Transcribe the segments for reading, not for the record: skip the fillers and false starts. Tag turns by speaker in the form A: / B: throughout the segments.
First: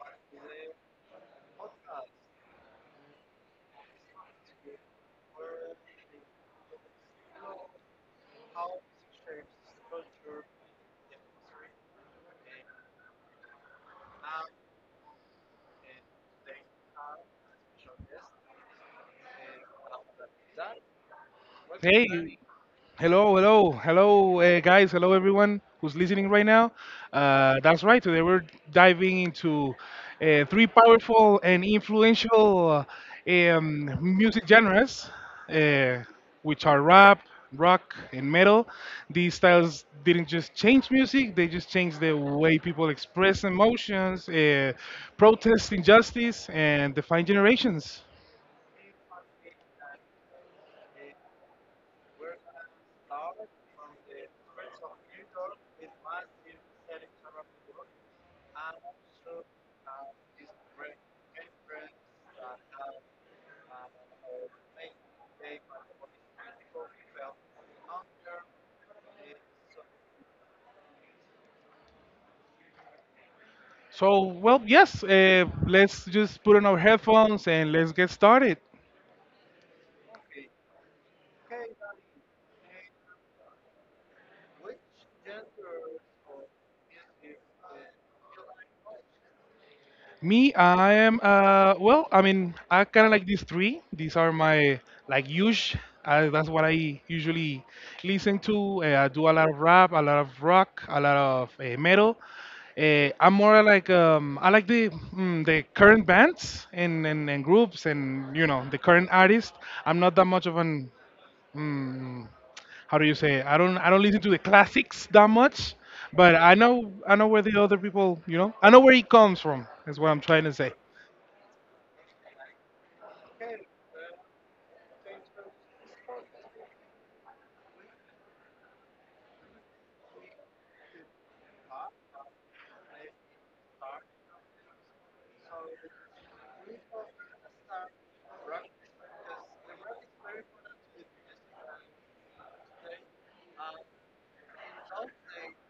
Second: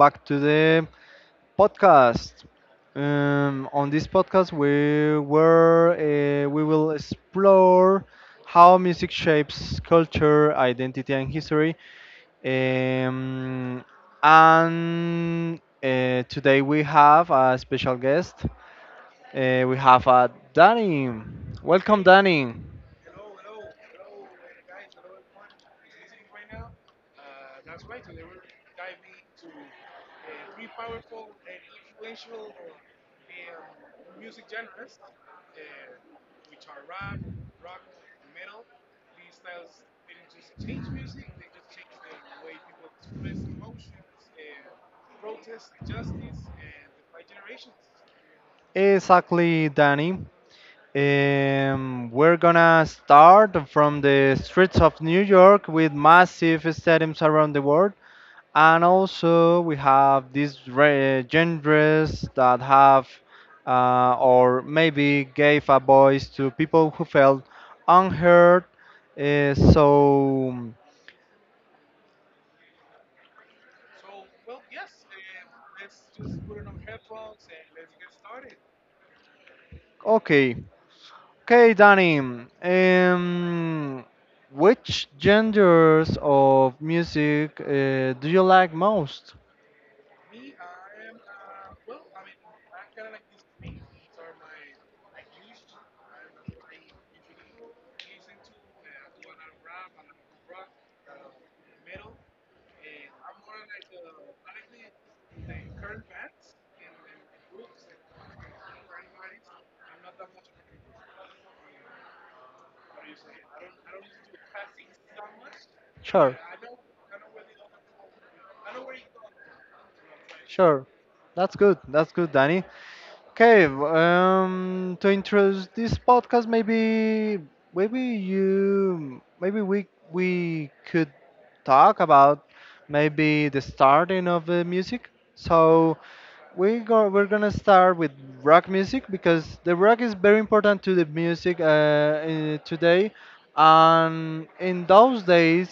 A: back to the podcast. On this podcast, we will explore how music shapes culture, identity, and history. Um, and Today we have a special guest. We have Danny. Welcome,
B: Hey,
A: Danny.
B: hello, hello, hello, guys, hello, everyone who's listening right now. That's right, today we're diving into three powerful and influential music genres, uh, which are rap, rock, and metal. These styles didn't just change music, they just changed the way people express emotions, protest injustice, and define generations.
A: Exactly, Danny. We're gonna start from the streets of New York with massive stadiums around the world, and also we have genres that have or maybe gave a voice to people who felt unheard. Uh, so,
B: Yes, let's just put on our headphones and let's get started.
A: okay, okay, Danny. Um, which genres of music do you like most?
B: Me, I am, well, I mean, I kind of like these three. These are my, like, huge. That's what I usually listen to. I do a lot of rap, a lot of rock, a lot of metal. I'm more like, I like the current bands and groups and, the current artists. I'm not that much of an mm, how do you say? I don't listen to the classics that much,
A: But,
B: but I know where the other people, I know where he comes from. Is what I'm trying
A: like,
B: to say.
A: sure. That's good. That's good, Danny. Okay, to introduce this podcast, maybe we could talk about maybe the starting of the music. So we're gonna start with rock music because the rock is very important to the music today, and in those days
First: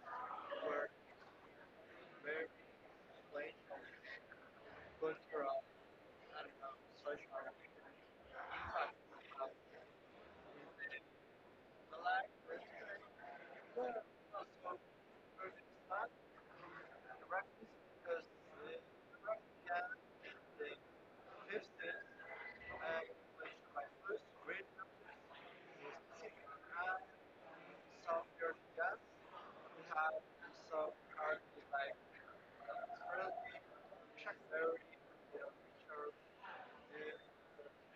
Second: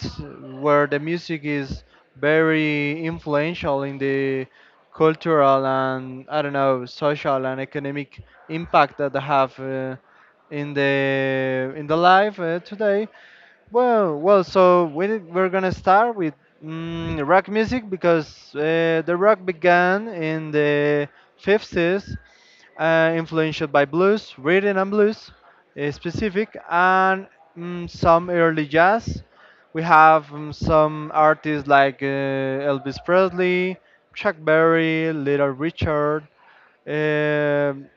A: where the music is very influential in the cultural and, I don't know, social and economic impact that they have in the life today. We're gonna start with rock music because the rock began in the 50s, influenced by blues, rhythm and blues, and some early jazz. We have some artists like Elvis Presley, Chuck Berry, Little Richard, um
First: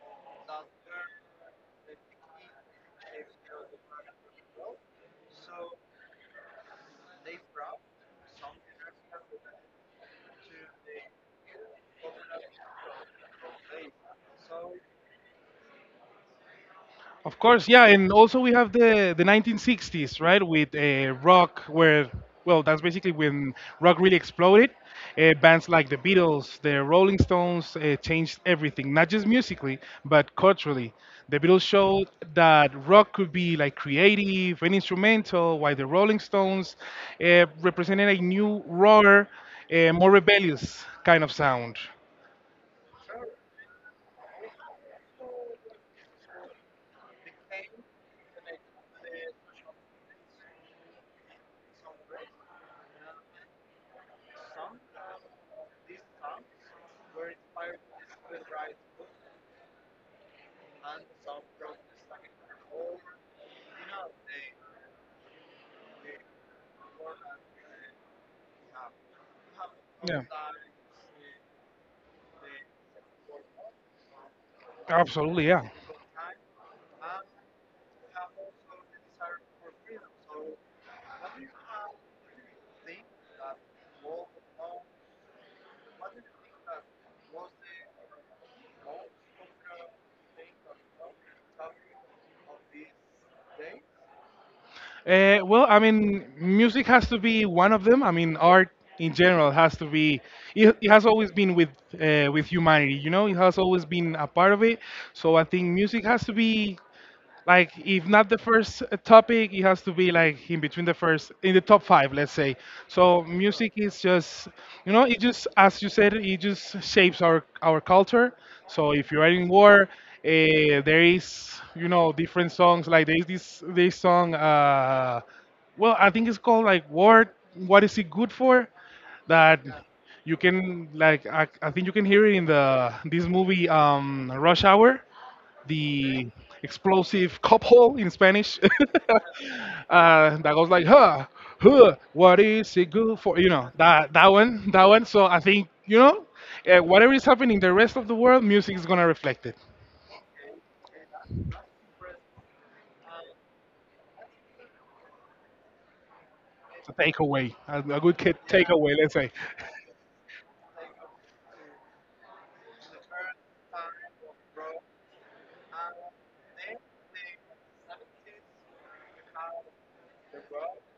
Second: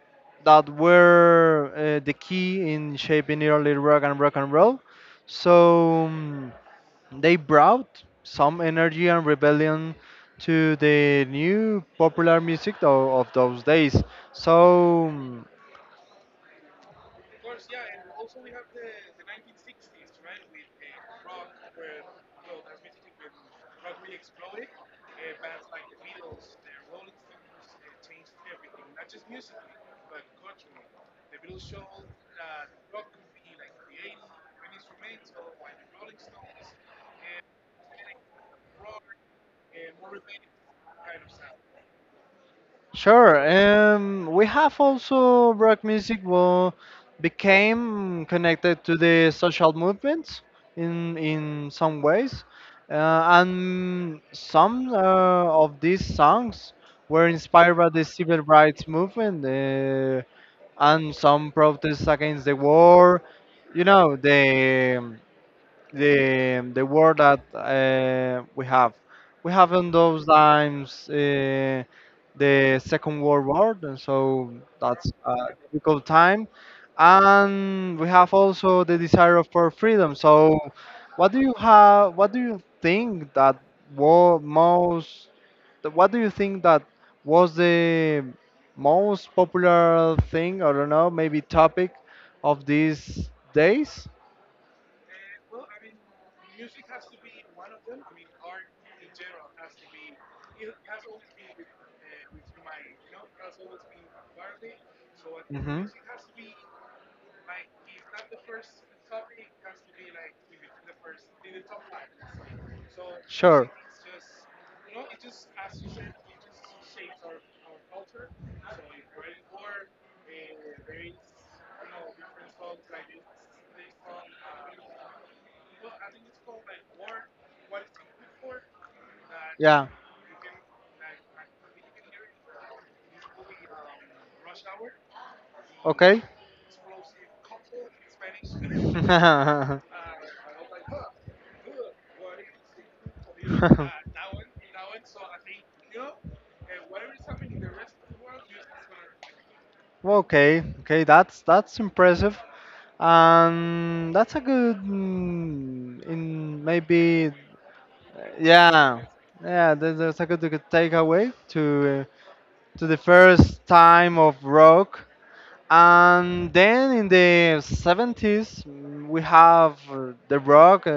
A: that were the key in shaping early rock and rock and roll. So um, they brought some energy and rebellion to the new popular music of those days. So um,
B: Of course, yeah, and also we have the 1960s, right, with rock, where well, that's basically when rock really exploded. Bands like the Beatles, the Rolling Stones changed everything, not just musically, but culturally. The Beatles showed that rock could be like creative and instrumental, while the Rolling Stones represented a new, rawer, more rebellious kind of sound.
A: Sure. We have also rock music will became connected to the social movements in some ways, uh, and some of these songs were inspired by the civil rights movement, and some protests against the war. You know the world that we have. We have in
B: Yeah.
A: those times, the Second World War, and so that's a
B: Absolutely, yeah.
A: difficult time. And we have also the desire for freedom. So, what do you have? What do you think that was most? What do you think that was the most popular thing? I don't know, maybe topic of these days.
B: Music has to be one of them. I mean, art in general has to be. It has always been with humanity, you know. It has always been a part of it. So I think music has to be like, if not the first topic, it has to be like in between the first in the top five, let's say. So music is just, you know, it just, as you said, it just shapes our culture. So if you are in war, there is, you know, different songs. Like there is this song, I think it's called like "War, what is it good for," that
A: Yeah.
B: you can, like, I think you can hear it in the this movie, Rush Hour,
A: Okay.
B: the explosive cup hole in Spanish that goes like, "Huh, huh, what is it good for," you know, that that one, that one. So I think, you know, whatever is happening in the rest of the world, music is gonna reflect it.
A: Okay. Okay. That's impressive. And that's a good, mm, in
B: It's a
A: maybe
B: takeaway, a good takeaway,
A: yeah,
B: let's say.
A: yeah, that, that's a good, good takeaway to to the first time of rock. And then in the 70s, we have the rock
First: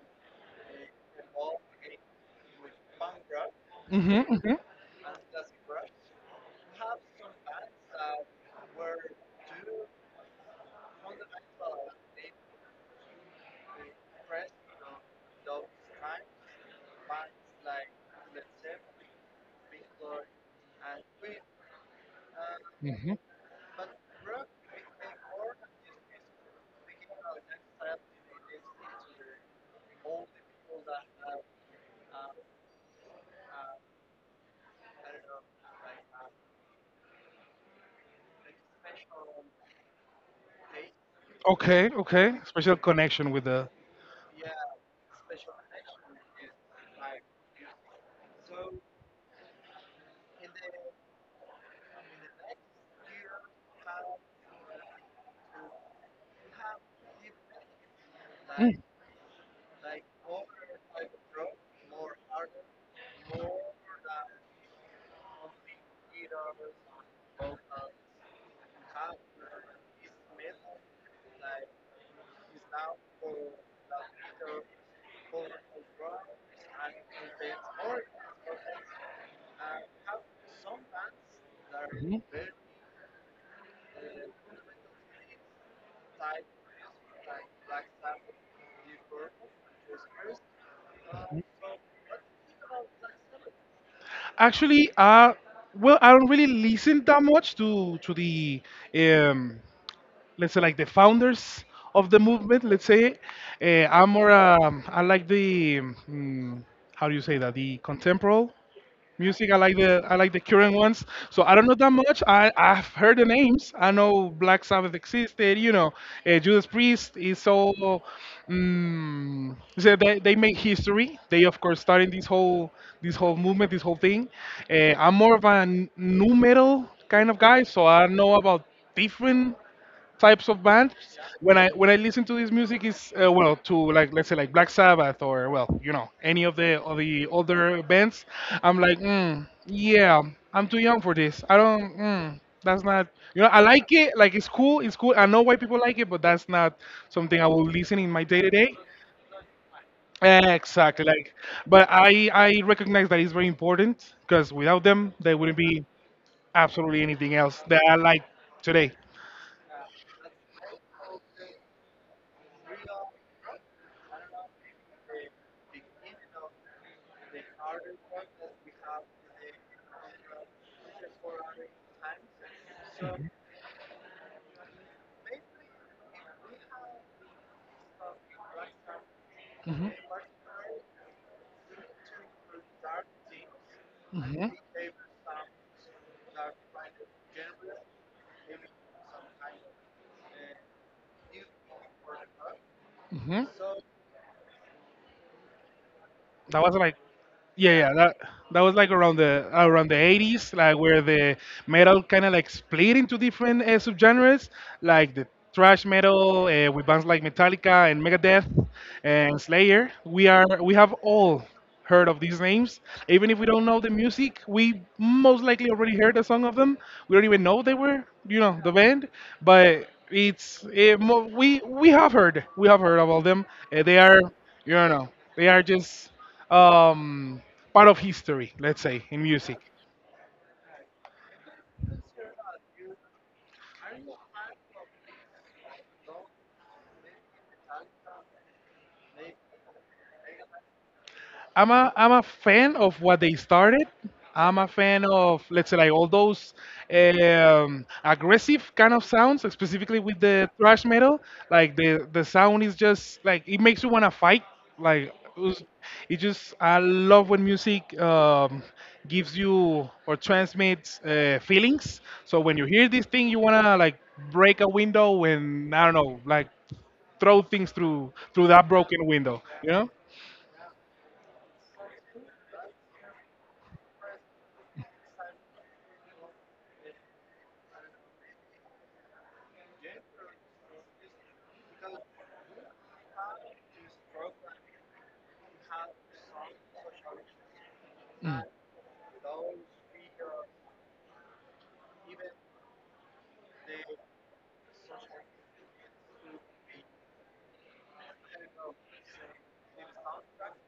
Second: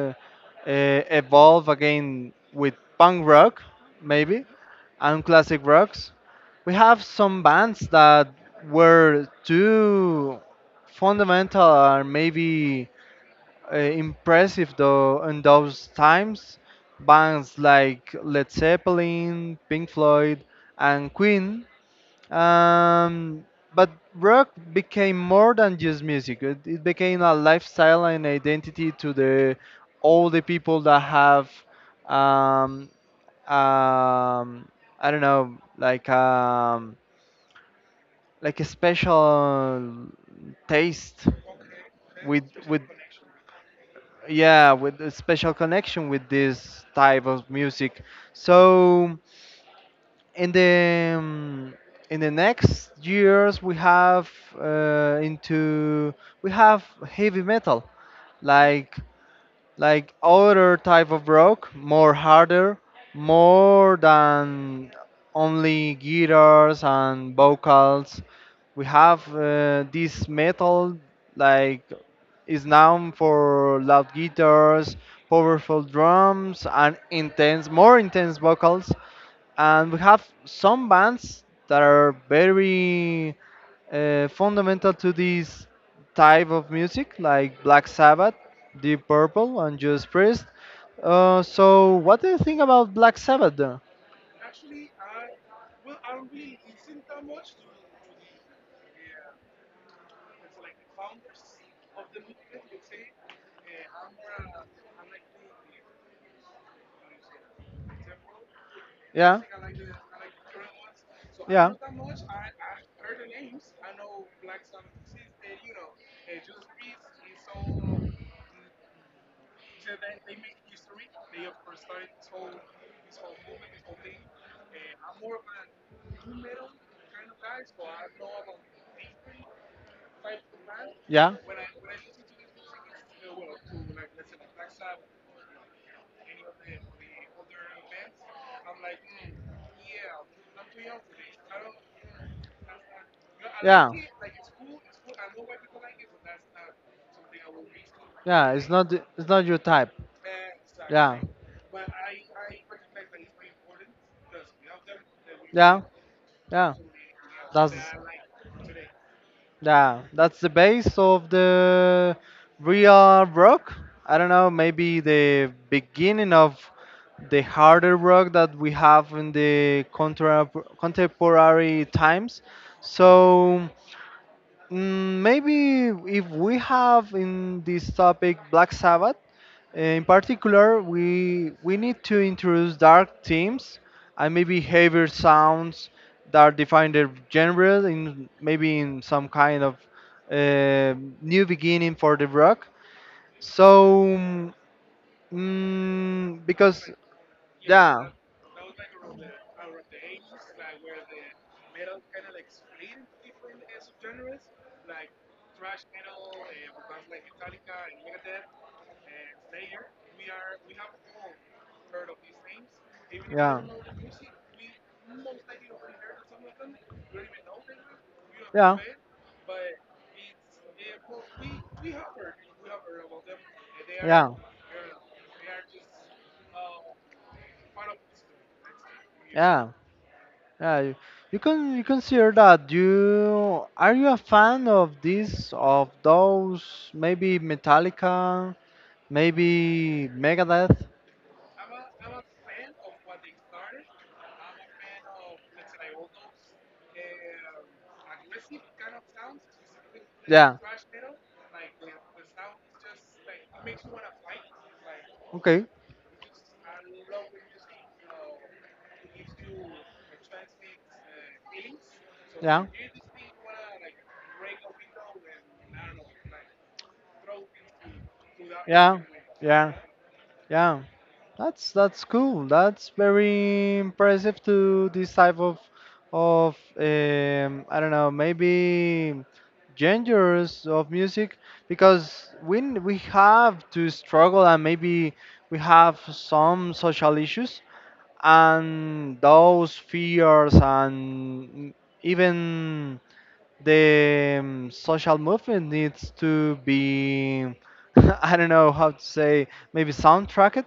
A: uh, evolve again with punk rock,
B: Hmm,
A: maybe,
B: hmm.
A: and classic rocks. We have some bands that were too fundamental or maybe impressive though in those times. Bands like Led Zeppelin, Pink Floyd, and Queen
B: Hmm.
A: um, but rock became more than just music. It became a lifestyle and identity to the all the people that have, um, um, I don't know, like like a special taste
B: Okay, okay,
A: with
B: special
A: with
B: connection with the—
A: yeah, with a special connection with this type of music. So in the next years we have into we have heavy metal, like like other type of rock, more harder, more than only guitars and vocals. We have this metal, like, is known for loud guitars, powerful drums, and intense, more intense vocals. And we have some bands that are very fundamental to this type of music, like Black Sabbath, Deep Purple, and Judas Priest. So, what do you think about Black Sabbath? Though?
B: Actually, I don't really listen that much to the um, let's say, like, the founders of the movement, let's say. I'm more, I like the mm, how do you say that, the contemporary
A: Yeah,
B: music. I like the, I like the current ones. So I don't
A: yeah,
B: know that much.
A: yeah.
B: I've heard the names. I know Black Sabbath existed, you know. Judas Priest is so, so they make history. They of course starting this whole, this whole movement, this whole thing. I'm more of a nu metal kind of guy, so I know about different types of bands. When I listen to this music, is to, like, let's say like Black Sabbath, or, well, you know, any of the, of the older bands, I'm like, yeah, I'm too young for this. I don't, that's not, you know, I
A: Yeah,
B: like it, like, it's cool, it's cool, I know why people like it, but that's not something I will listen in my day to
A: yeah. It's
B: day.
A: not, it's not your type.
B: Exactly,
A: Yeah,
B: like, but I recognize that it's very important, because without them there wouldn't
A: yeah,
B: be
A: yeah.
B: absolutely anything else
A: That's
B: that I like today.
A: Yeah, that's the base of the real rock. I don't know, maybe the beginning of the harder rock that we have in the contemporary times. So Maybe if we have in this topic Black Sabbath, in particular, we need to introduce dark themes and maybe heavier sounds that define their genre in maybe in some kind of uh, new beginning for the rock.
B: Mhm.
A: So mm,
B: That was
A: because
B: like, yeah, yeah.
A: yeah,
B: That that was like around the 80s, like where the metal kind of like split into different subgenres, like the thrash metal with bands like Metallica and Megadeth and Slayer. We have all heard of these names, even if we don't know the music. We most likely already heard a song of them. We don't even know they were, you know, the band, but. It's eh, mo we have heard, we have heard of all them. They
A: they.
B: are, you know, they are just, um, part of history, let's say, in music.
A: Yeah. Yeah, you can you consider that. You are you a fan of this of those maybe Metallica, maybe Megadeth?
B: I'm a, I'm a fan of what they started. I'm a fan of, let's say, like all those aggressive kind of sounds, specifically with the
A: Yeah.
B: thrash metal. Like, the sound is just like, it makes you wanna fight. Like it was-
A: Okay.
B: it just, I love when music gives you or transmits feelings. So when you
A: Yeah.
B: hear this thing, you wanna like break a window and, I don't know, like throw things through that
A: Yeah,
B: broken window. You
A: yeah,
B: know?
A: yeah. That's cool. That's very impressive to this type of I don't know, maybe genres of music because we have to struggle and maybe we have some social issues and those fears and even the social movement needs to be I don't know how to say, maybe soundtracked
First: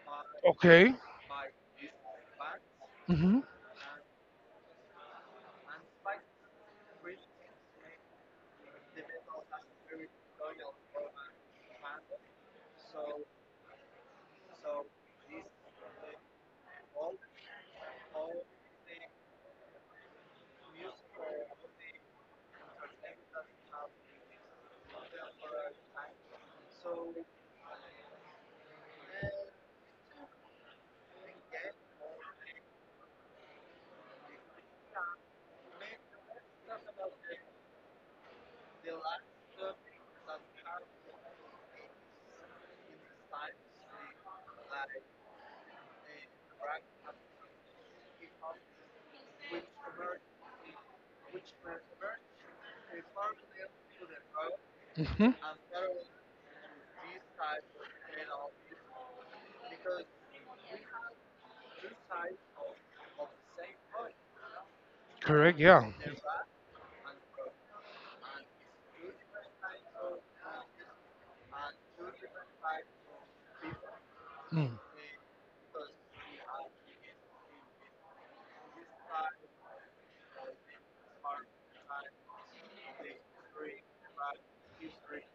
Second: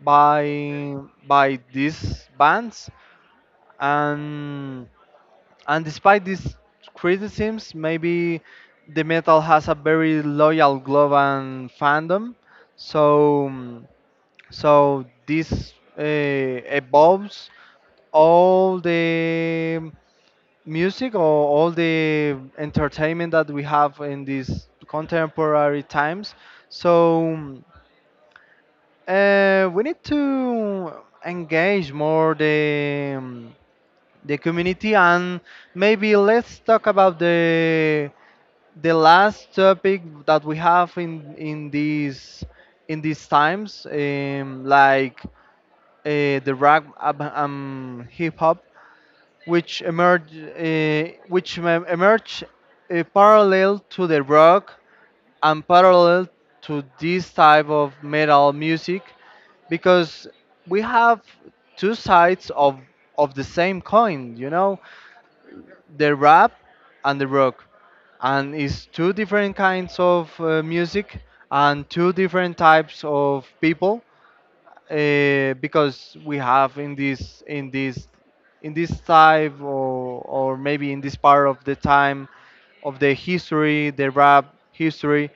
A: by
B: Okay.
A: by these bands
B: Mm-hmm.
A: and and despite these criticisms, maybe the metal has a very loyal global fandom. So um, so this uh, evolves all the music or all the entertainment that we have in these contemporary times. So we need to engage more the community and maybe let's talk about the last topic that we have in these in these times, like hip hop, which emerge parallel to the rock
B: Mm-hmm.
A: and parallel to this type of metal music, because we have two sides of the same coin, you know,
B: Correct. Yeah.
A: the rap and the rock, and it's two different kinds of music and two different types of people,
B: Mm.
A: because we have in this in this in this type, or maybe in this part of the time of the history, the rap history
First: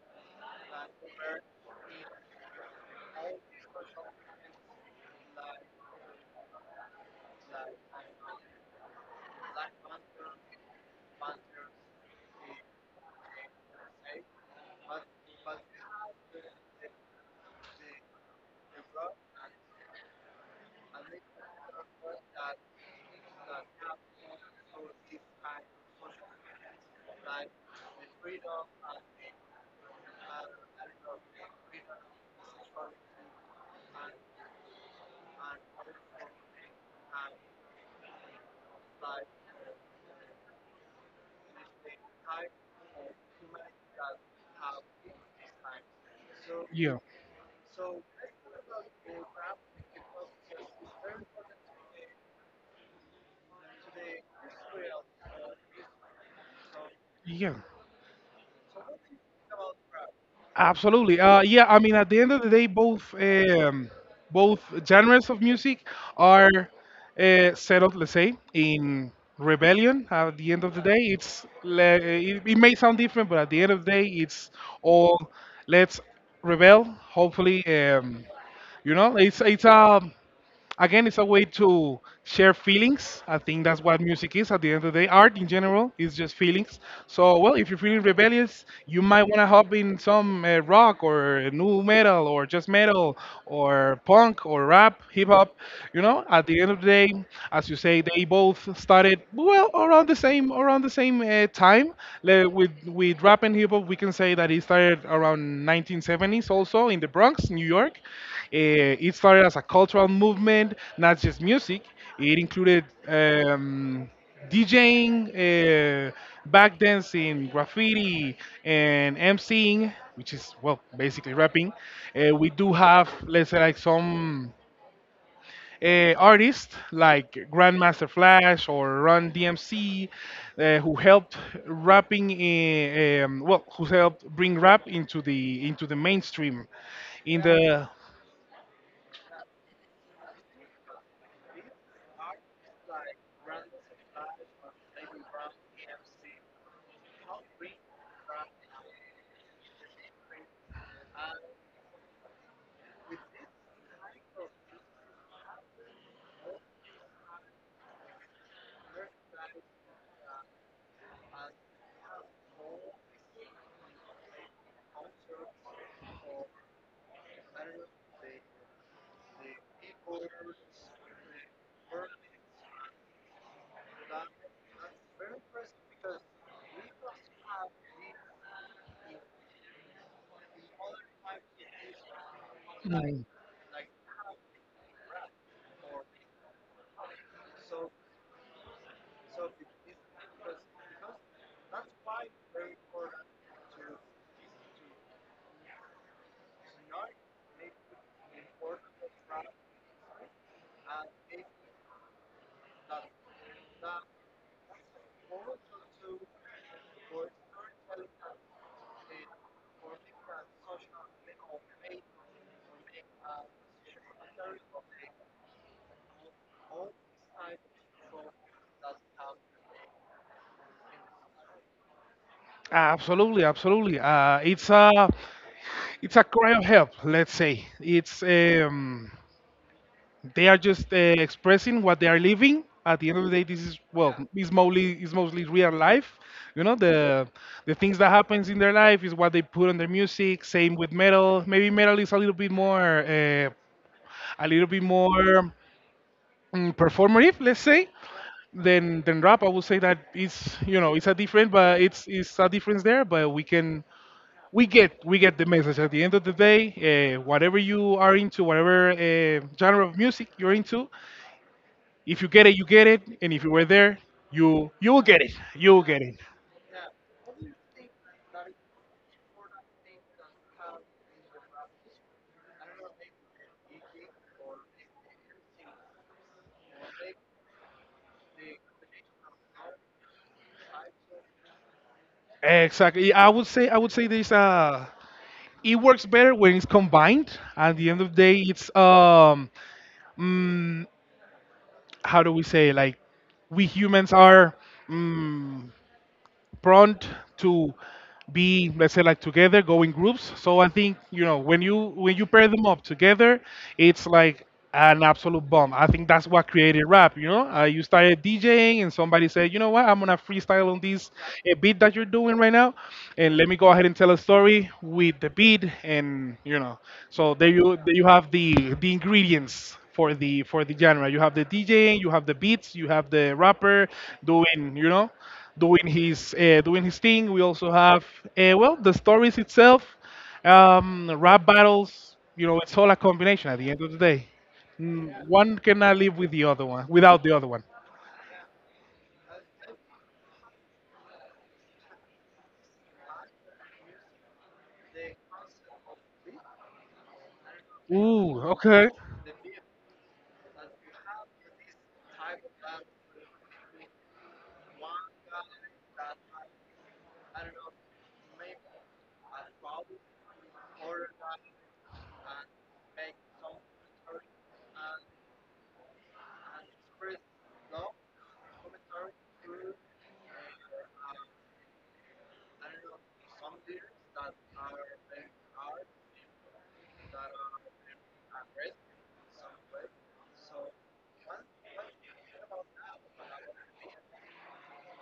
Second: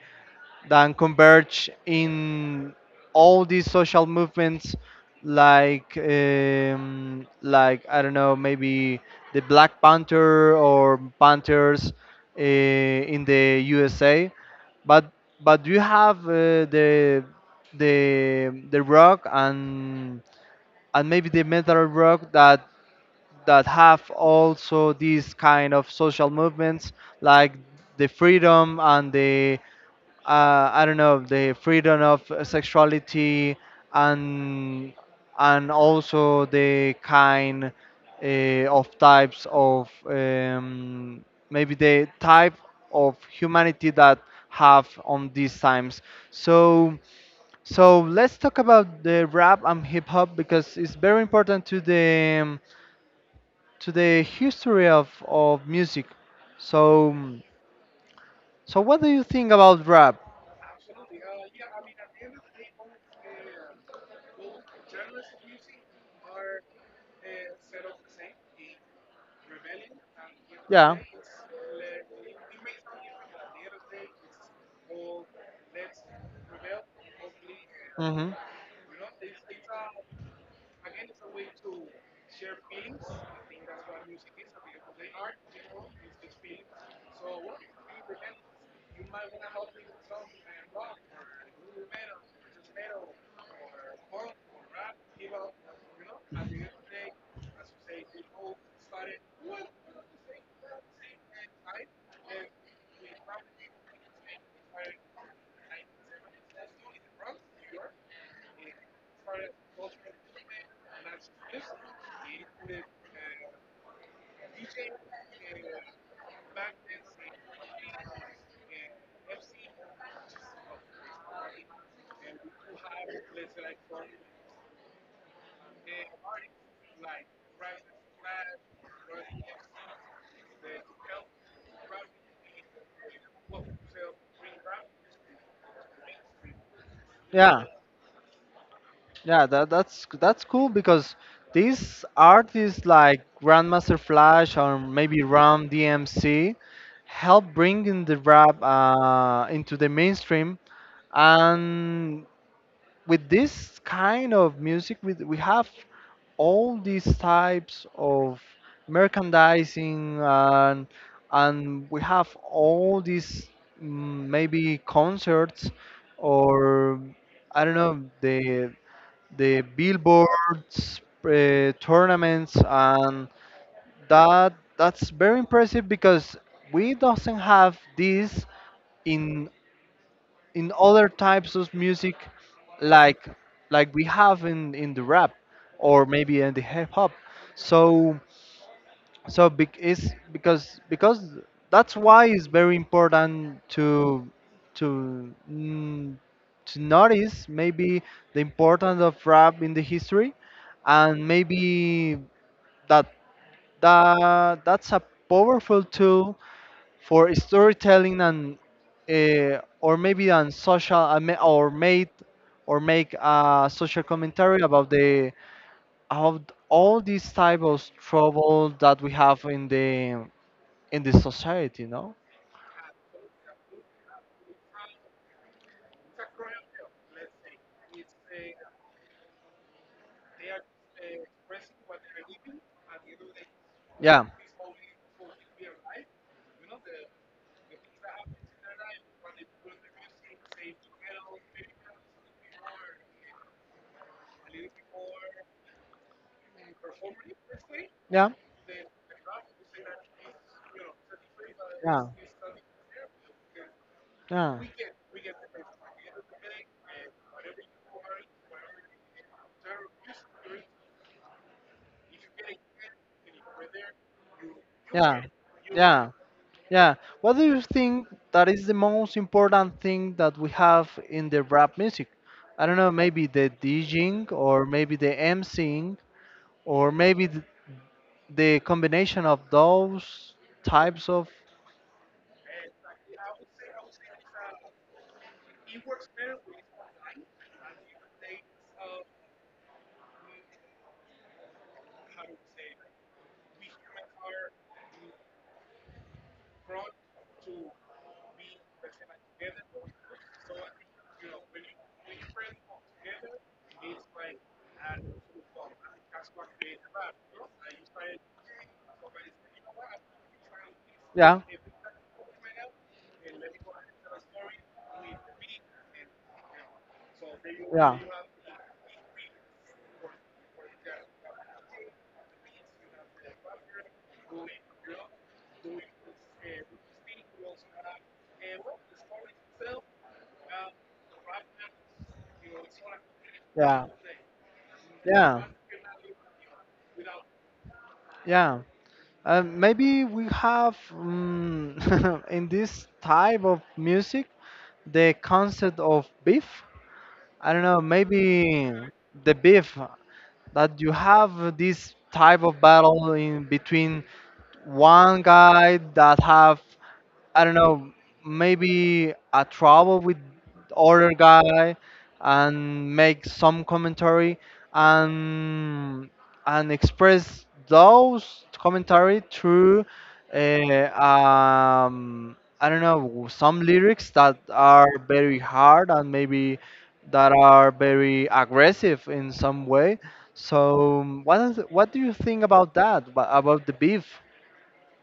A: that converge in all these social movements, like like, I don't know, maybe the Black Panther or Panthers in the USA, but but you have the rock and maybe the metal rock that that have also these kind of social movements, like the freedom and the I don't know, the freedom of sexuality and and also the kind uh, of types of maybe the type of humanity that have on these times. So,
B: Yeah.
A: so let's talk about the rap and hip hop because it's very important to the history of music. So,
B: Yeah.
A: so what do you think about rap?
B: Absolutely. Yeah, I mean, at the end of the day, both both genres of music are set up, let's say, in rebellion. At the end of the
A: Yeah.
B: day, it may sound different, but at the end of the day, it's all, let's rebel. Hopefully,
A: Mm-hmm.
B: you know, it's a, again, it's a way to share feelings. I think that's what music is at the end of the day. Art in general is just feelings. So, well, if you're feeling rebellious, you might want to hop in some rock or new metal or just metal or punk or rap, hip hop. You know, at the end of the day, as you say, they both started, well, around the same, around the same time. With rap and hip hop, we can say that it started around 1970s, also in the Bronx, New York. Eh, it started as a cultural movement, not just music. It included, DJing, back dancing, graffiti, and MCing, which is, well, basically rapping. We do have, let's say, like, some artists like Grandmaster Flash or Run DMC, who helped rapping, in, well, who helped bring rap into the mainstream in
A: Yeah,
B: the—
A: yeah, that, that's cool, because these artists like Grandmaster Flash or maybe Ram DMC help bringing the rap into the mainstream, and with this kind of music with we have all these types of merchandising and we have all these maybe concerts or, I don't know, the billboards, tournaments, and that, that's very impressive because we doesn't have this in in other types of music
B: Mm.
A: like like we have in the rap or maybe in the hip hop, so so bec- is because that's why it's very important to to notice maybe the importance of rap in the history, and maybe that, that that's a powerful tool for storytelling and or maybe on social ma- or made or make a social commentary about the of all these type of trouble that we have in the society, no?
B: Absolutely, absolutely. It's a, it's a cry of help, let's say. It's, they are just expressing what they are living. At the end of the day, this is, well,
A: Yeah.
B: yeah, it's mostly, it's mostly real life. You know, the things that happens in their life is what they put on their music. Same with metal. Maybe metal is a little bit more, a little bit more, performative, let's say,
A: Yeah.
B: than rap. I would say that it's, you know, it's a different, but it's
A: Yeah.
B: it's a difference there. But we can,
A: Yeah.
B: we get the message at the end of the day. Whatever you are into, whatever genre of music you're into, if you get it, you get it, and if you were there, you will get
A: Yeah.
B: it. You will get
A: Yeah.
B: it.
A: Yeah. What do you think that is the most important thing that we have in the rap music? I don't know, maybe the DJing or maybe the MCing or maybe the combination of those types of.
B: Exactly. I would say this. It works better when it's combined. At the end of the day, it's, mm, how do we say, like, we humans are, mm, prone to be, let's say, like, together, go in groups. So I think, you know, when you pair them up together, it's like an absolute bomb. I think that's what created rap, you know. Uh, you started DJing and somebody said, you know what, I'm gonna freestyle on this
A: Yeah.
B: beat that you're doing right now, and let me go ahead and tell a story with the beat. And, you know, so there
A: Yeah.
B: you have the ingredients for the, for the genre. You have the DJing, you have the beats, you have the rapper doing, you know, doing his thing. We also have, well, the stories itself, rap battles. You know, it's all a combination at the end
A: Yeah.
B: of the day. Mm,
A: Yeah.
B: one cannot live with the other one, without the other one.
A: Yeah. Maybe we have in this type of music the concept of beef. I don't know,
B: Ooh,
A: maybe
B: okay.
A: the beef that you have this type of battle in between one guy that have, I don't know, maybe a trouble with other guy, and make some commentary and and express those commentary through I don't know, some lyrics that are very hard and maybe that are very aggressive in some way. So, what is, what do you think about that? About the beef?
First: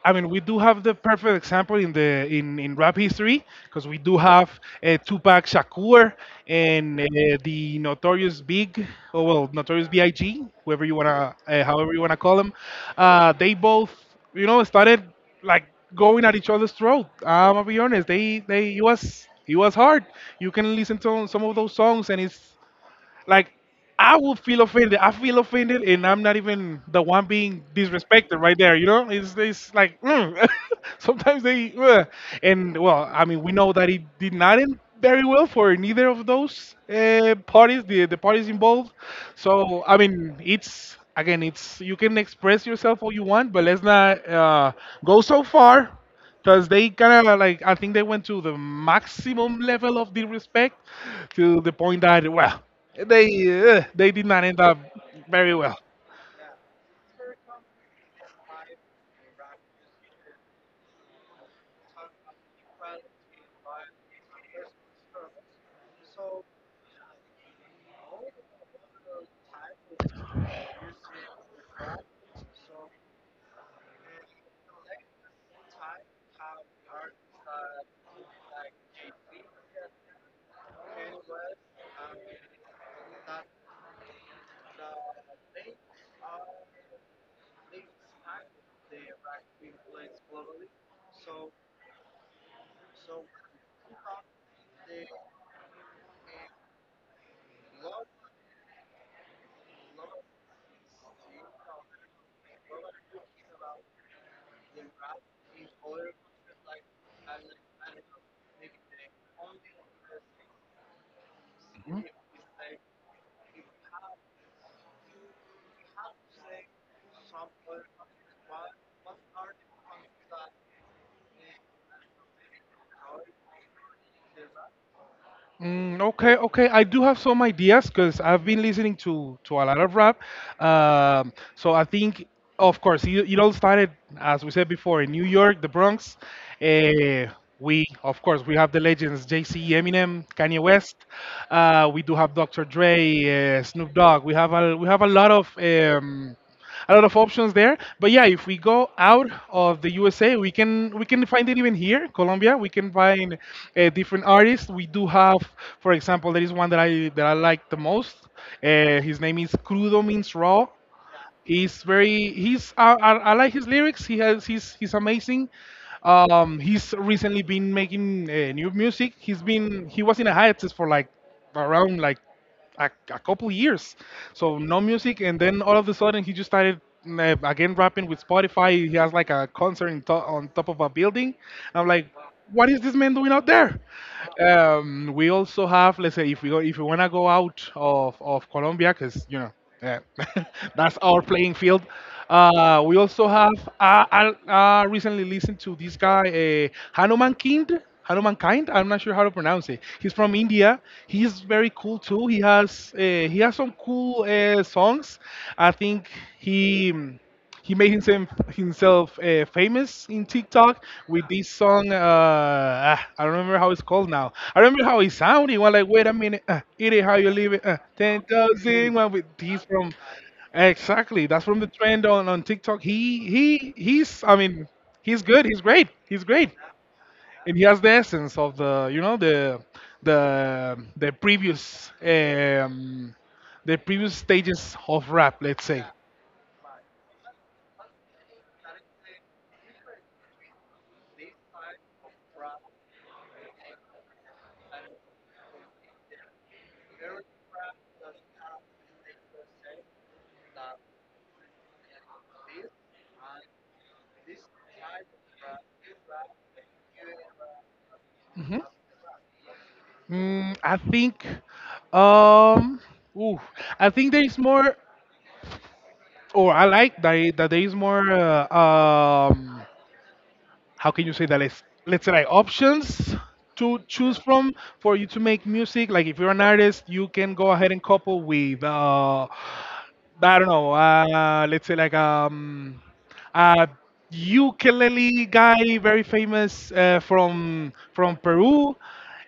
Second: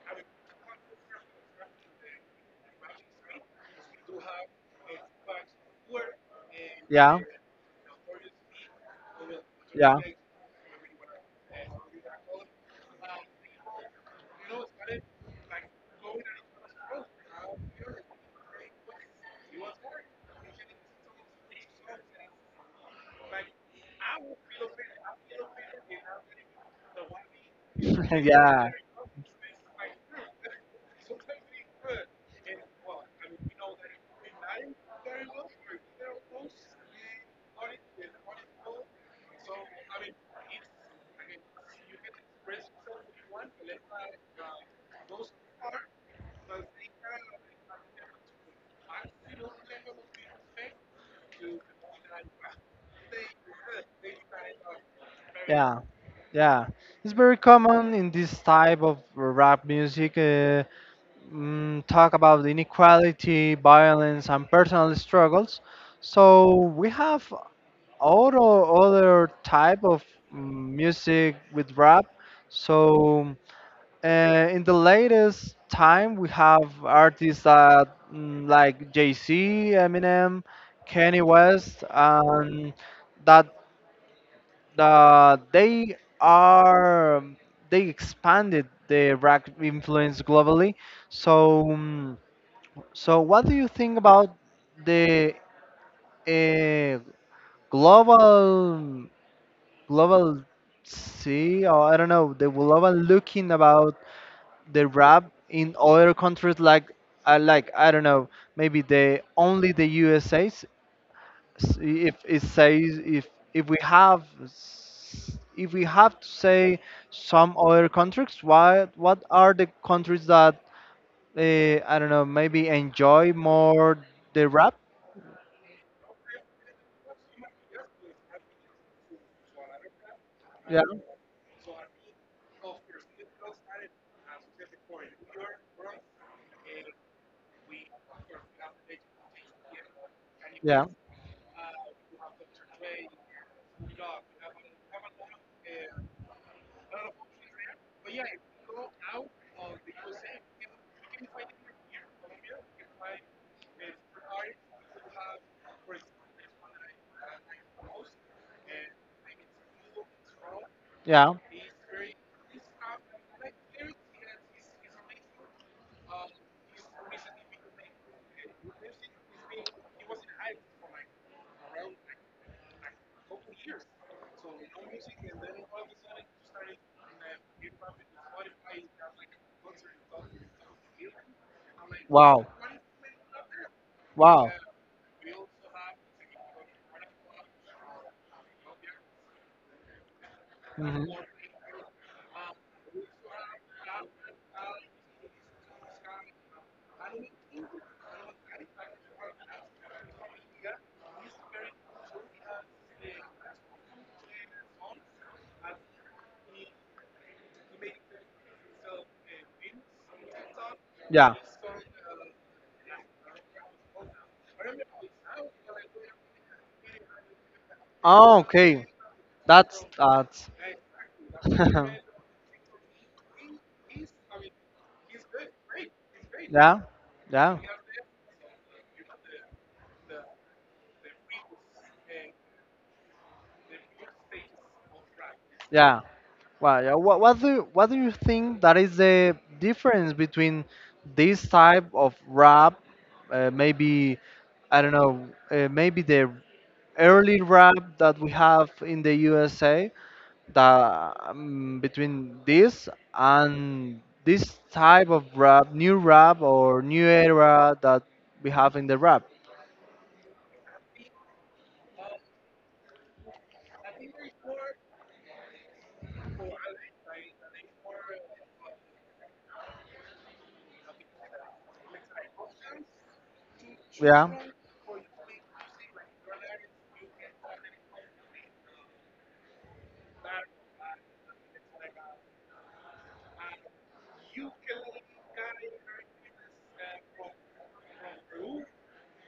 B: I mean, we do have the perfect example in the, in rap history, because we do have Tupac Shakur, and
A: Yeah.
B: the Notorious Big, or, well, Notorious
A: Yeah.
B: B.I.G., whoever you wanna, however you wanna call them. They both, you know, started, like, going at each other's throat. I'm gonna be honest. They it was, it was hard. You can listen to some of those songs, and it's like, I will feel offended. I feel offended, and I'm not even the one being disrespected right
A: Yeah.
B: there. You know, it's like, mm. Sometimes they, and, well, I mean, we know that it did not end very well for neither of those parties, the parties involved. So I mean, it's again, it's you can express yourself all you want, but let's not go so far because they kind of like I think they went to the maximum level of disrespect to the point that they they did not end up very well.
A: Yeah, yeah. It's very common in this type of rap music. Talk about inequality, violence, and personal struggles. So we have all other type of music with rap. So in the latest time, we have artists that, like Jay Z, Eminem, Kanye West, and that they are they expanded the rap influence globally. So so what do you think about the uh, global global see, or I don't know, the global looking about the rap in other countries, like I, like I don't know, maybe the only the USA's A's.
B: Mhm.
A: If it says if we have if we have to say some other countries, why, what are the countries that I don't know, maybe enjoy more the rap.
B: Mm, okay, okay. I do have some ideas because I've been listening to a lot of rap. So I think, of course, it all started, as we said before, in New York, the Bronx. Uh, we, of course, we have the legends Jay-Z, Eminem, Kanye West. We do have Dr. Dre, Snoop Dogg. We have a lot of options there. But yeah, if we go out of the USA, we can find it even here, Colombia. We can find different artists. We do have, for example, there is one that I like the most. His name is Crudo, means raw.
A: Yeah.
B: He's very he's I, I like his lyrics. He's amazing. He's recently been making new music. He was in a hiatus for like around like a couple years, so no music, and then all of a sudden he just started again rapping with Spotify. He has like a concert on top of a building. I'm like,
A: Wow.
B: what is this man doing out there?
A: Wow.
B: We also have, let's say, if we want to go out of Colombia, because, you know, yeah, that's
A: Hmm.
B: our playing field. We also have. I recently listened to this guy, Hanuman Kind. Hanuman Kind. I'm not sure how to pronounce it. He's from India. He's very cool too. He has some cool songs. I think he he made himself famous in TikTok with
A: Yeah.
B: this song. Ah, I don't remember how it's called now. I remember how it sounded. It was like, wait a minute, eat it is how you leave it. Ten
A: Oh, okay.
B: thousand. Well, with he's
A: That's,
B: from,
A: that's.
B: exactly. That's from the trend on TikTok. He he's. I mean, he's good. He's great. He's great,
A: Yeah,
B: and
A: yeah.
B: he has the essence of the, you know, the the previous um the previous stages of rap. Let's say.
A: Yeah. Well, yeah. What do you think that is the difference between this type of rap, maybe I don't know, maybe the early rap that we have in the USA, that between this and this type of rap, new rap or new era that we
B: Hmm.
A: have in the rap.
B: Mm, I think, um, ooh, I think there is more, or I like that, there is more. How can you say that? Let's say like options to choose
A: Yeah.
B: from for you to make music. Like if you're an artist, you can go ahead and couple with I don't know. Let's say like a ukulele guy, very famous from Peru,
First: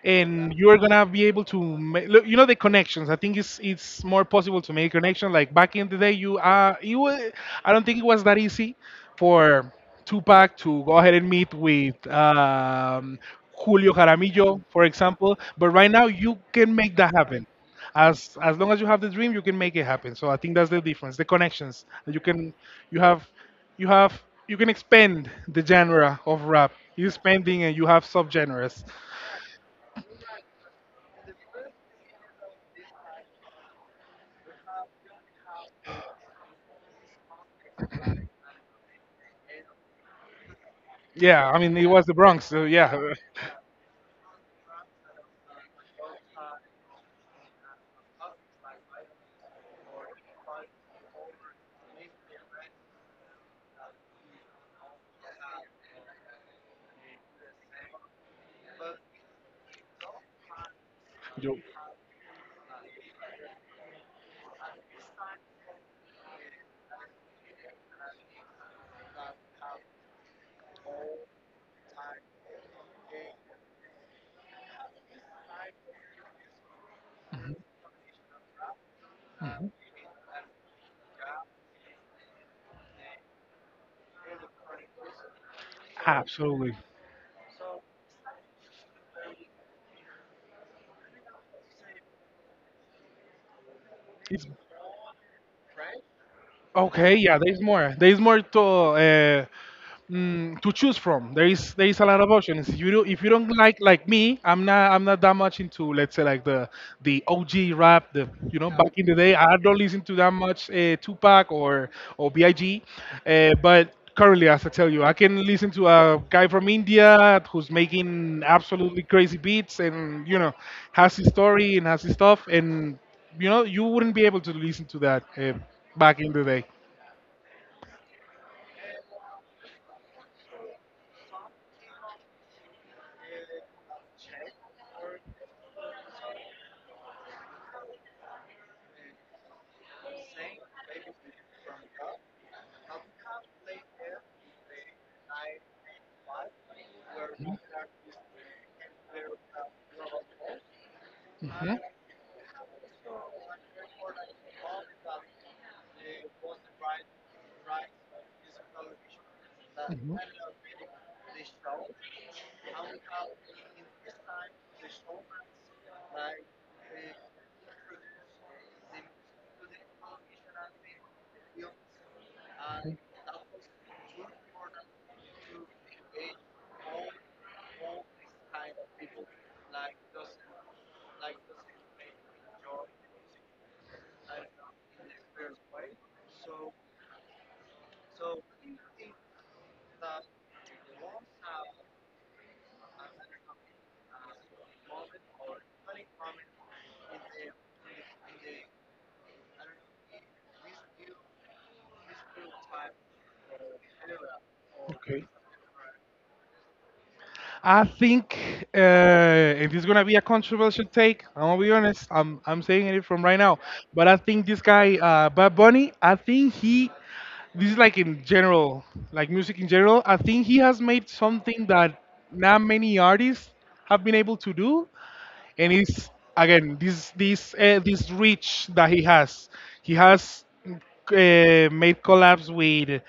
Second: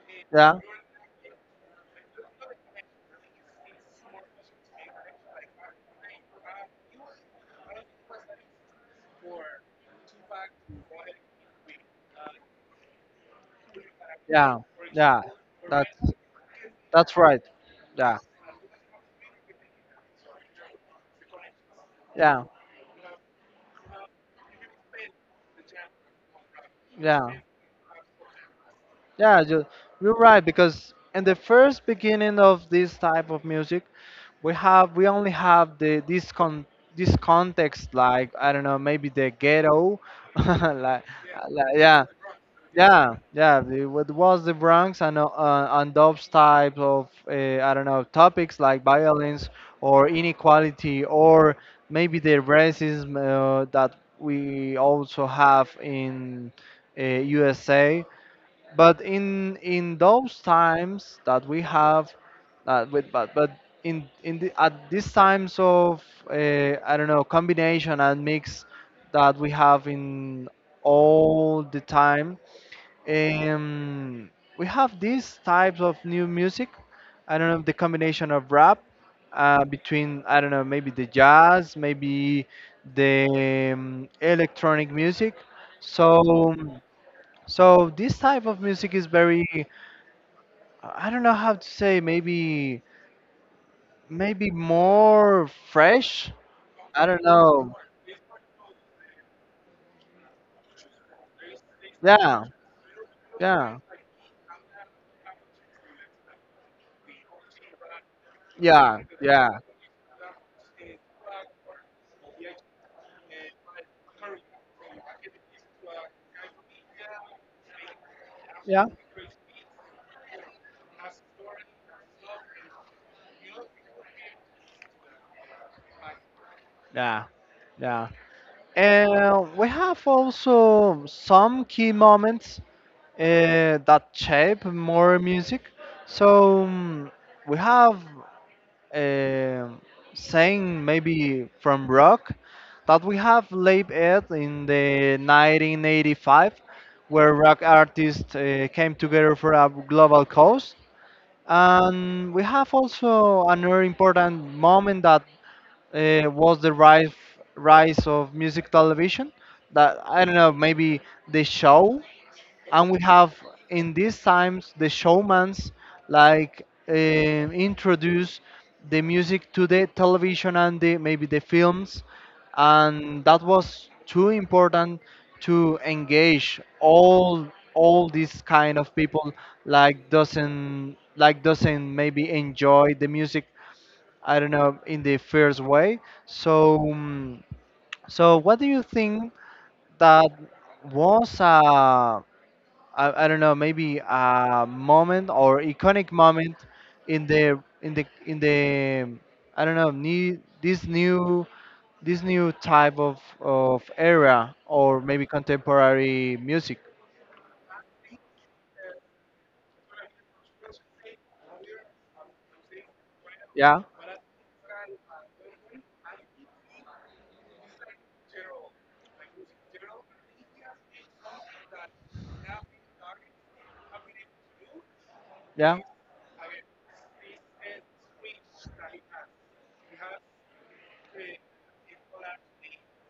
B: and
A: Yeah.
B: you're gonna be able to make, look, you know, the connections. I think it's more possible to make connection. Like back in the day, I don't think it was that easy for Tupac to go ahead and meet with Julio
A: Yeah.
B: Jaramillo, for
A: Yeah.
B: example. But right now,
A: That's
B: you can make that
A: that's right.
B: happen
A: Yeah.
B: as long as you have the dream, you can make it happen. So I think that's the difference, the connections you
A: Yeah.
B: can, you have, you have you can expand the genre of rap, you are
A: Yeah.
B: expanding and you have subgenres.
A: Yeah. You're right because in the first beginning of this type of music, we only have the this context, like, I don't know, maybe the ghetto, like,
B: Yeah, I
A: like,
B: mean, it
A: yeah.
B: was the Bronx, so yeah.
A: Yeah, yeah. It What was the Bronx and those type of I don't know, topics like violence or inequality or maybe the racism, that we also have in USA. But in those times that
B: You-
A: we have, with but in the, at these times of, I don't know, combination and mix that we have in all the time, um, we have these types of new music. I don't know, the combination of rap, between, I don't know, maybe the jazz, maybe the electronic music. So
B: absolutely
A: so this type of music is very, I don't know how to say, maybe
B: it's
A: maybe more fresh. I
B: okay,
A: don't
B: yeah.
A: know.
B: There's more to to choose from. There is a lot of
A: Yeah,
B: options. You do, if you don't like
A: yeah.
B: like me, I'm not that much into, let's say, like the OG rap. The, you know. Yeah. Back
A: Yeah,
B: in the day,
A: yeah.
B: I don't listen to that much Tupac or Big. But currently, as I tell you, I can listen to a guy from India who's making
A: Yeah.
B: absolutely crazy beats, and, you know, has his story and has his stuff, and, you know, you wouldn't be able to listen to that back in the day.
A: Yeah. Yeah. And we have also some key moments that shape more music. So, we have, uh, saying maybe from rock that we have lived it in the 1985, where rock artists came together for a global cause. And we have also another important moment that was the rise of music television. That, I don't know, maybe the show, and we have in these times the showmans like introduce the music to the television and the, maybe the films, and that was too important to engage all these kind of people, like doesn't maybe enjoy the music, I don't know, in the first way. So, so what do you think that was a, I don't know, maybe a moment or iconic moment in the in the I don't know, new, this new this new type of era, or maybe
B: Okay.
A: contemporary music?
B: I think it is going to be a controversial take. I'm gonna be honest. I'm saying it from right now,
A: Yeah.
B: but I think this guy, Bad Bunny, this is like in general, like music in general. I think he has made something that not many artists have been able to do, and
A: Yeah.
B: it's again this reach that he has. He has made collabs with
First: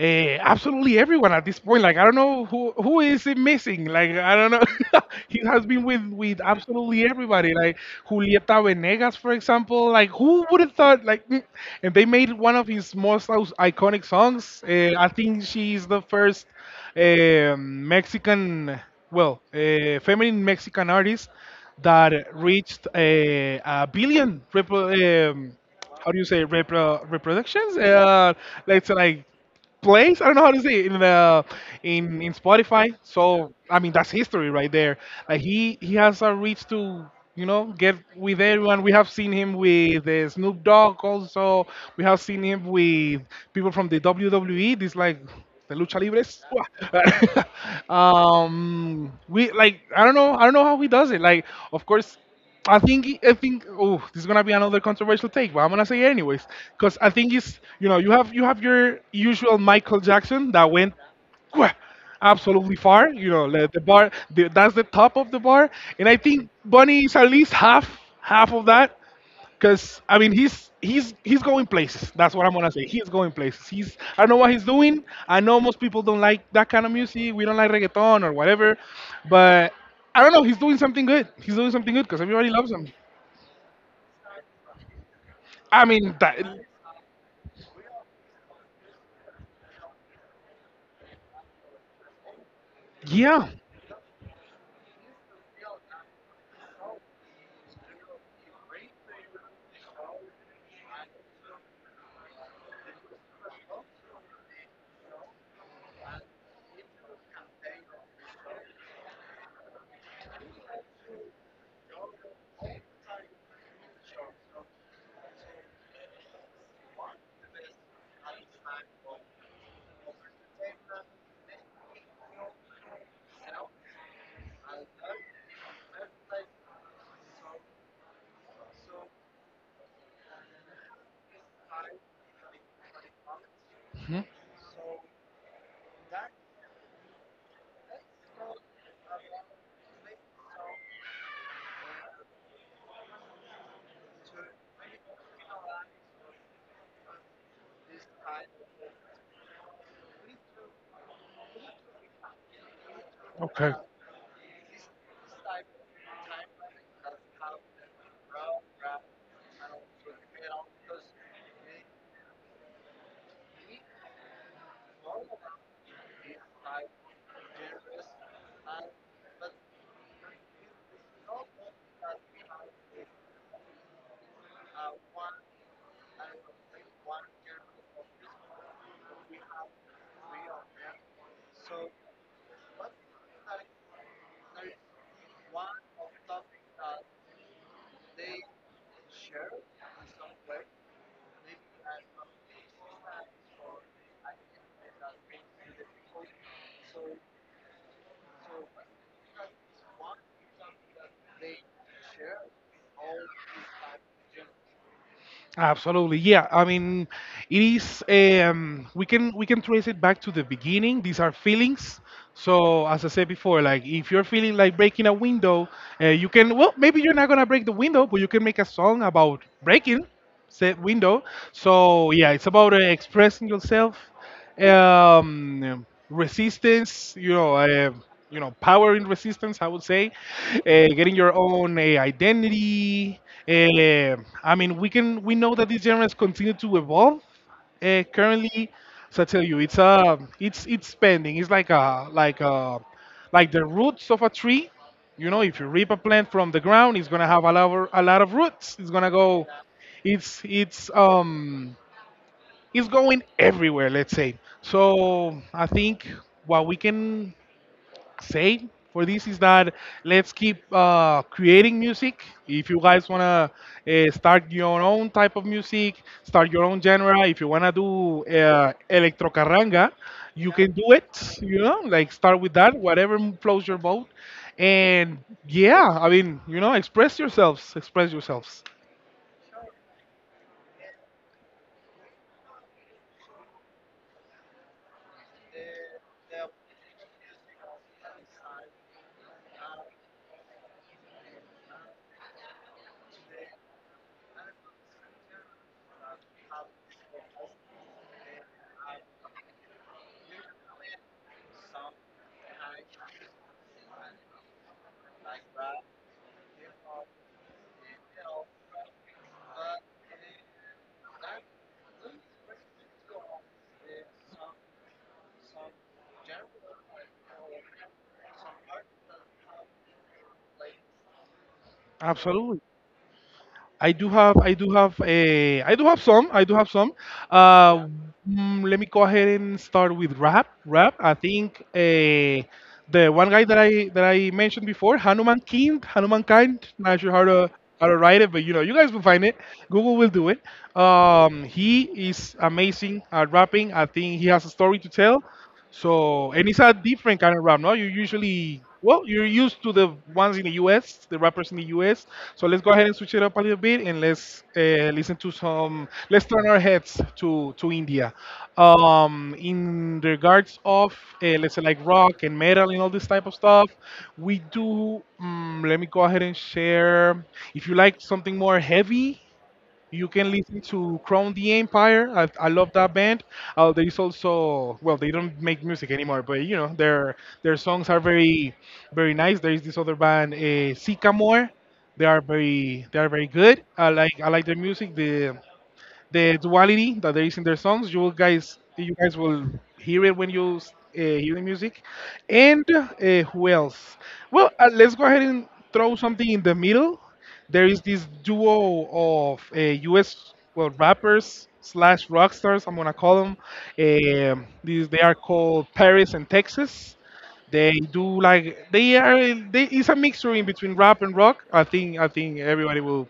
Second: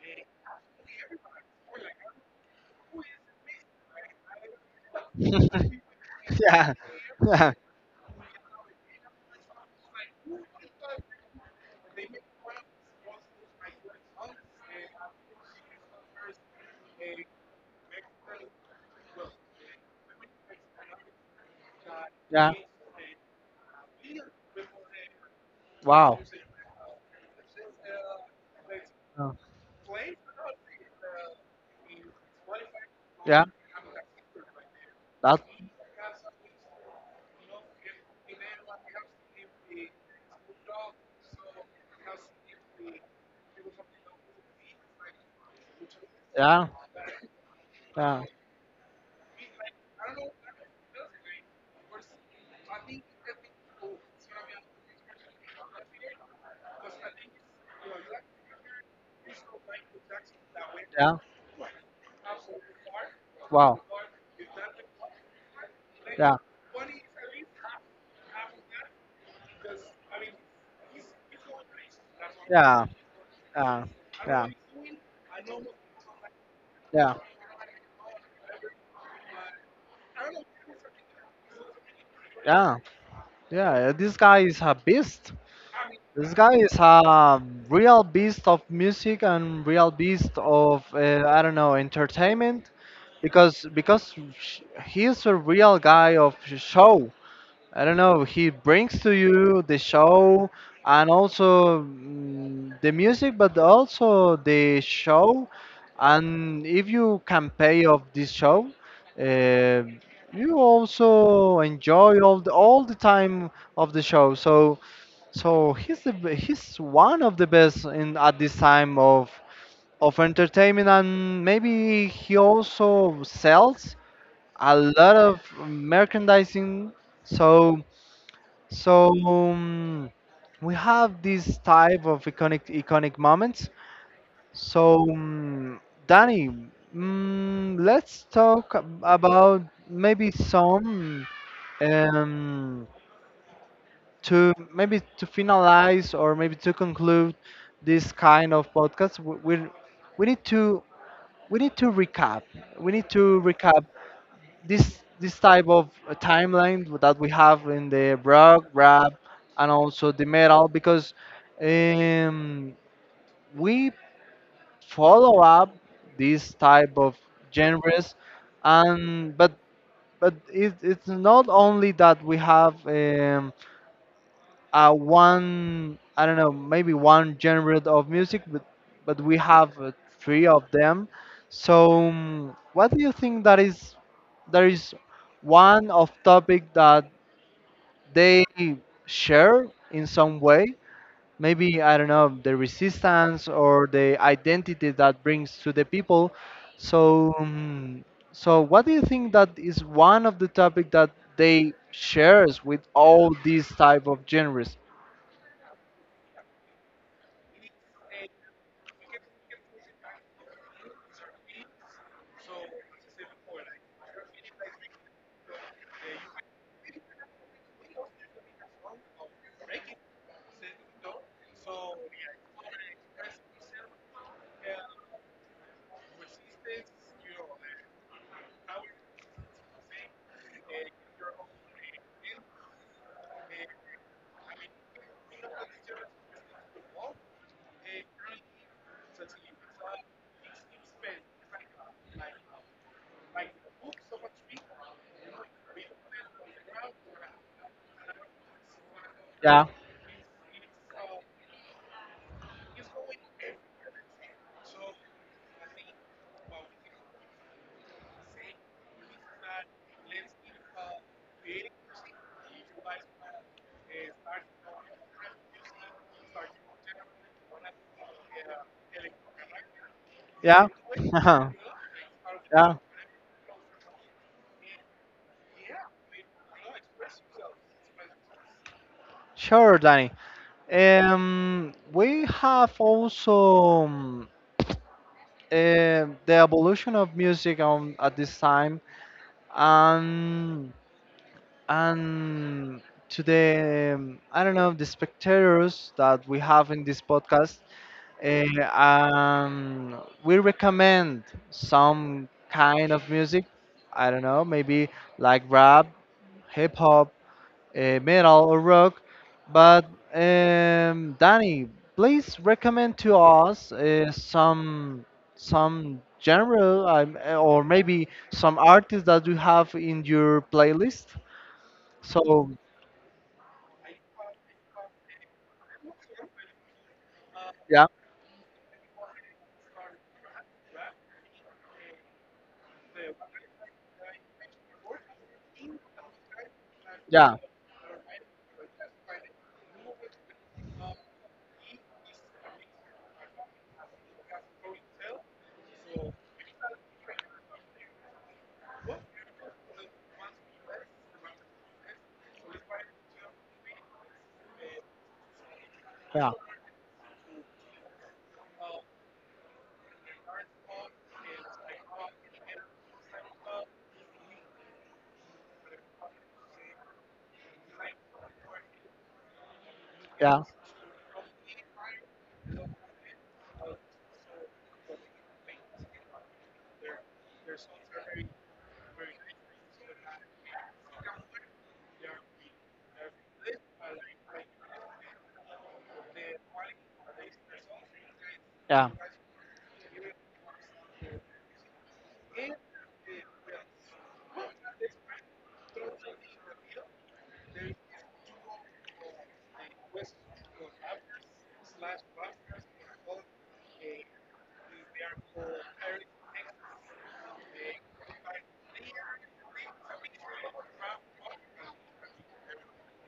B: absolutely everyone at this point. Like I don't know who is it missing. Like I don't know. He has been with
A: Yeah.
B: absolutely
A: Yeah.
B: everybody. Like Julieta Venegas, for example. Like who would have thought? Like and they made one of his most iconic songs. I think she's the first Mexican, well, feminine Mexican artist that
A: Yeah.
B: reached a billion how do
A: Wow.
B: you say reproductions? Let's say like
A: Ờ.
B: place. I don't know how to say it, in Spotify.
A: Yeah.
B: So I mean that's history right there. Like
A: That.
B: he has a reach to, you know, get with everyone. We have seen him with Snoop Dogg also. We have seen him with people from the WWE. This like the lucha libres.
A: Yeah. Yeah.
B: We like I don't know, how he does it. Like of course. I think, oh, this is gonna be another controversial take, but I'm gonna say it anyways because I think it's, you know, you have, your usual Michael Jackson that went
A: Yeah.
B: wha- absolutely far. You know, like the
A: Wow.
B: bar, that's the top of the bar, and I
A: Yeah.
B: think Bunny is at least half, of that. Because I mean, he's going places. That's what I'm gonna say.
A: Yeah.
B: He's going places.
A: Yeah.
B: He's, I don't know
A: Yeah.
B: what he's doing. I know most people don't like that kind of
A: Yeah.
B: music. We don't like reggaeton or whatever, but I don't know. He's doing something good. He's doing something good because everybody loves
A: Yeah.
B: him.
A: Yeah, this guy is a beast.
B: I mean,
A: This
B: that,
A: guy is a real beast of music and real beast of, I don't know, entertainment,
B: yeah.
A: because he is a real guy of show. I don't know. He brings to you the show and also, the music, but also the show. And if you can pay off this show, uh, you also enjoy all the time of the show. So so he's the, he's one of the best in at this time of entertainment, and maybe he also sells a lot of merchandising. So so we have this type of iconic moments. So, Danny, let's talk about maybe some, um, to maybe to finalize or maybe to conclude this kind of podcast. We need to we need to recap. We need to
B: Okay.
A: recap this this type of timeline that we have in the rock, rap, and also the metal, because um, we follow up these type of genres. And but it, it's not only that we have, a one, I don't know, maybe one genre of music, but we have three of them. So what do you think that is, there is one of topic that they share in some way, maybe, I don't know, the resistance or the identity that brings to the people. So, so what do you think that is one of the topic that they shares with all these type of genres?
B: Absolutely, yeah. I mean, it is. We can trace it back to the beginning. These are feelings. So as I said before, like if you're feeling like breaking a window, you can. Well, maybe you're not gonna break the window, but you can make a song about breaking said window. So yeah, it's about expressing yourself, resistance, you know, power in resistance, I would say, getting your own identity. Uh, I mean, we know that these genres continue to evolve. Currently, so I tell you, it's it's spending. It's like a, like the roots of a tree. You know, if you rip a plant from the ground, it's gonna have a lot of roots. It's gonna go.
A: Yeah.
B: It's it's um it's going everywhere, let's say. So I think what we can say for this is that, let's keep creating music. If you guys wanna start your own type of music, start your own genre. If you wanna do electro carranga, you
A: Yeah.
B: can do it. You know, like start with that,
A: Yeah.
B: whatever flows your boat. And yeah, I mean, you know, express yourselves, express yourselves.
A: Sure, Danny. We have also, the evolution of music on, at this time, and and to the, I don't know, the spectators that we have in this podcast. We recommend some kind of music. I don't know, maybe like rap, hip hop, metal, or rock. But Danny, please recommend to us some genre, or maybe some artists that you have in your playlist. So
B: Absolutely. I do have, a, I do have some, I do have some.
A: yeah.
B: Uh, Let me go ahead and start with rap. Rap. I think the one guy that I mentioned before, Hanuman King, Hanuman Kind. Not sure how
A: Yeah.
B: to write it, but you know, you guys will find it. Google will do it. He is amazing at rapping. I think he has a story to tell. So, and it's a different kind of rap, no? You usually, well, you're used to the ones in the US, the rappers in the US. So let's go ahead and switch it up a little bit and let's listen to some, let's
A: Yeah.
B: turn our heads to India. In regards of, let's say, like rock and metal and all this type of stuff, we do, let me go ahead and share. If you like something more heavy, you can
A: Yeah.
B: listen to Crown the Empire. I love that band. There is also, well, they don't make music anymore, but you know, their songs are very nice. There is this other band, Sycamore. They are very good. I like their music. The duality that there is in their songs.
A: Yeah.
B: You guys will hear it when you hear the music. And who else? Well, let's go ahead and throw something in the middle. There is this duo of U.S., well, rappers slash rock stars, I'm gonna call them. These, they are called Paris and Texas. They do like they are. In- They, it's a mixture in between rap and rock. I think everybody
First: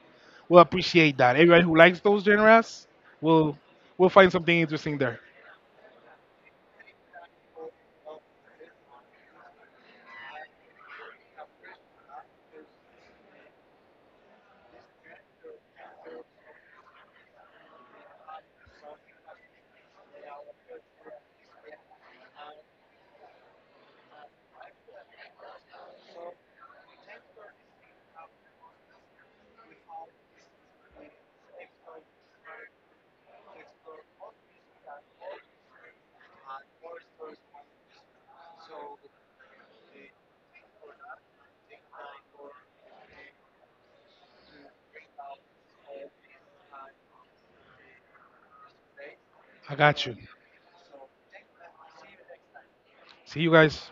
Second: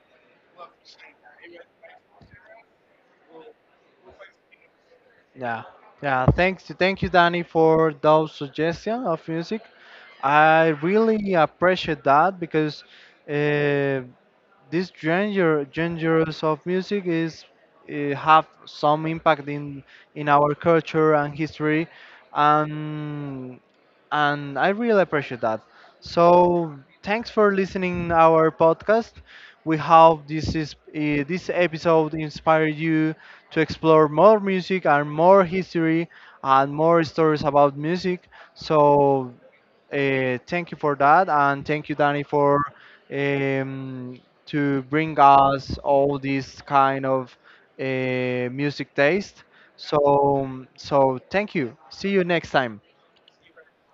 B: will appreciate that. Everybody who likes those genres will find something interesting there.
A: Yeah, yeah. Thanks, thank you, Danny, for those suggestions of music. I really appreciate that, because uh, this genres of music is have some impact in our culture and history, and and I really appreciate that. So thanks for listening our podcast. We hope this is this episode inspired you to explore more music and more history and more stories about music. So thank you for that, and thank you, Danny, for um, to bring us all this kind of music taste.
B: I got you.
A: So thank you. See you next time.
B: See you guys.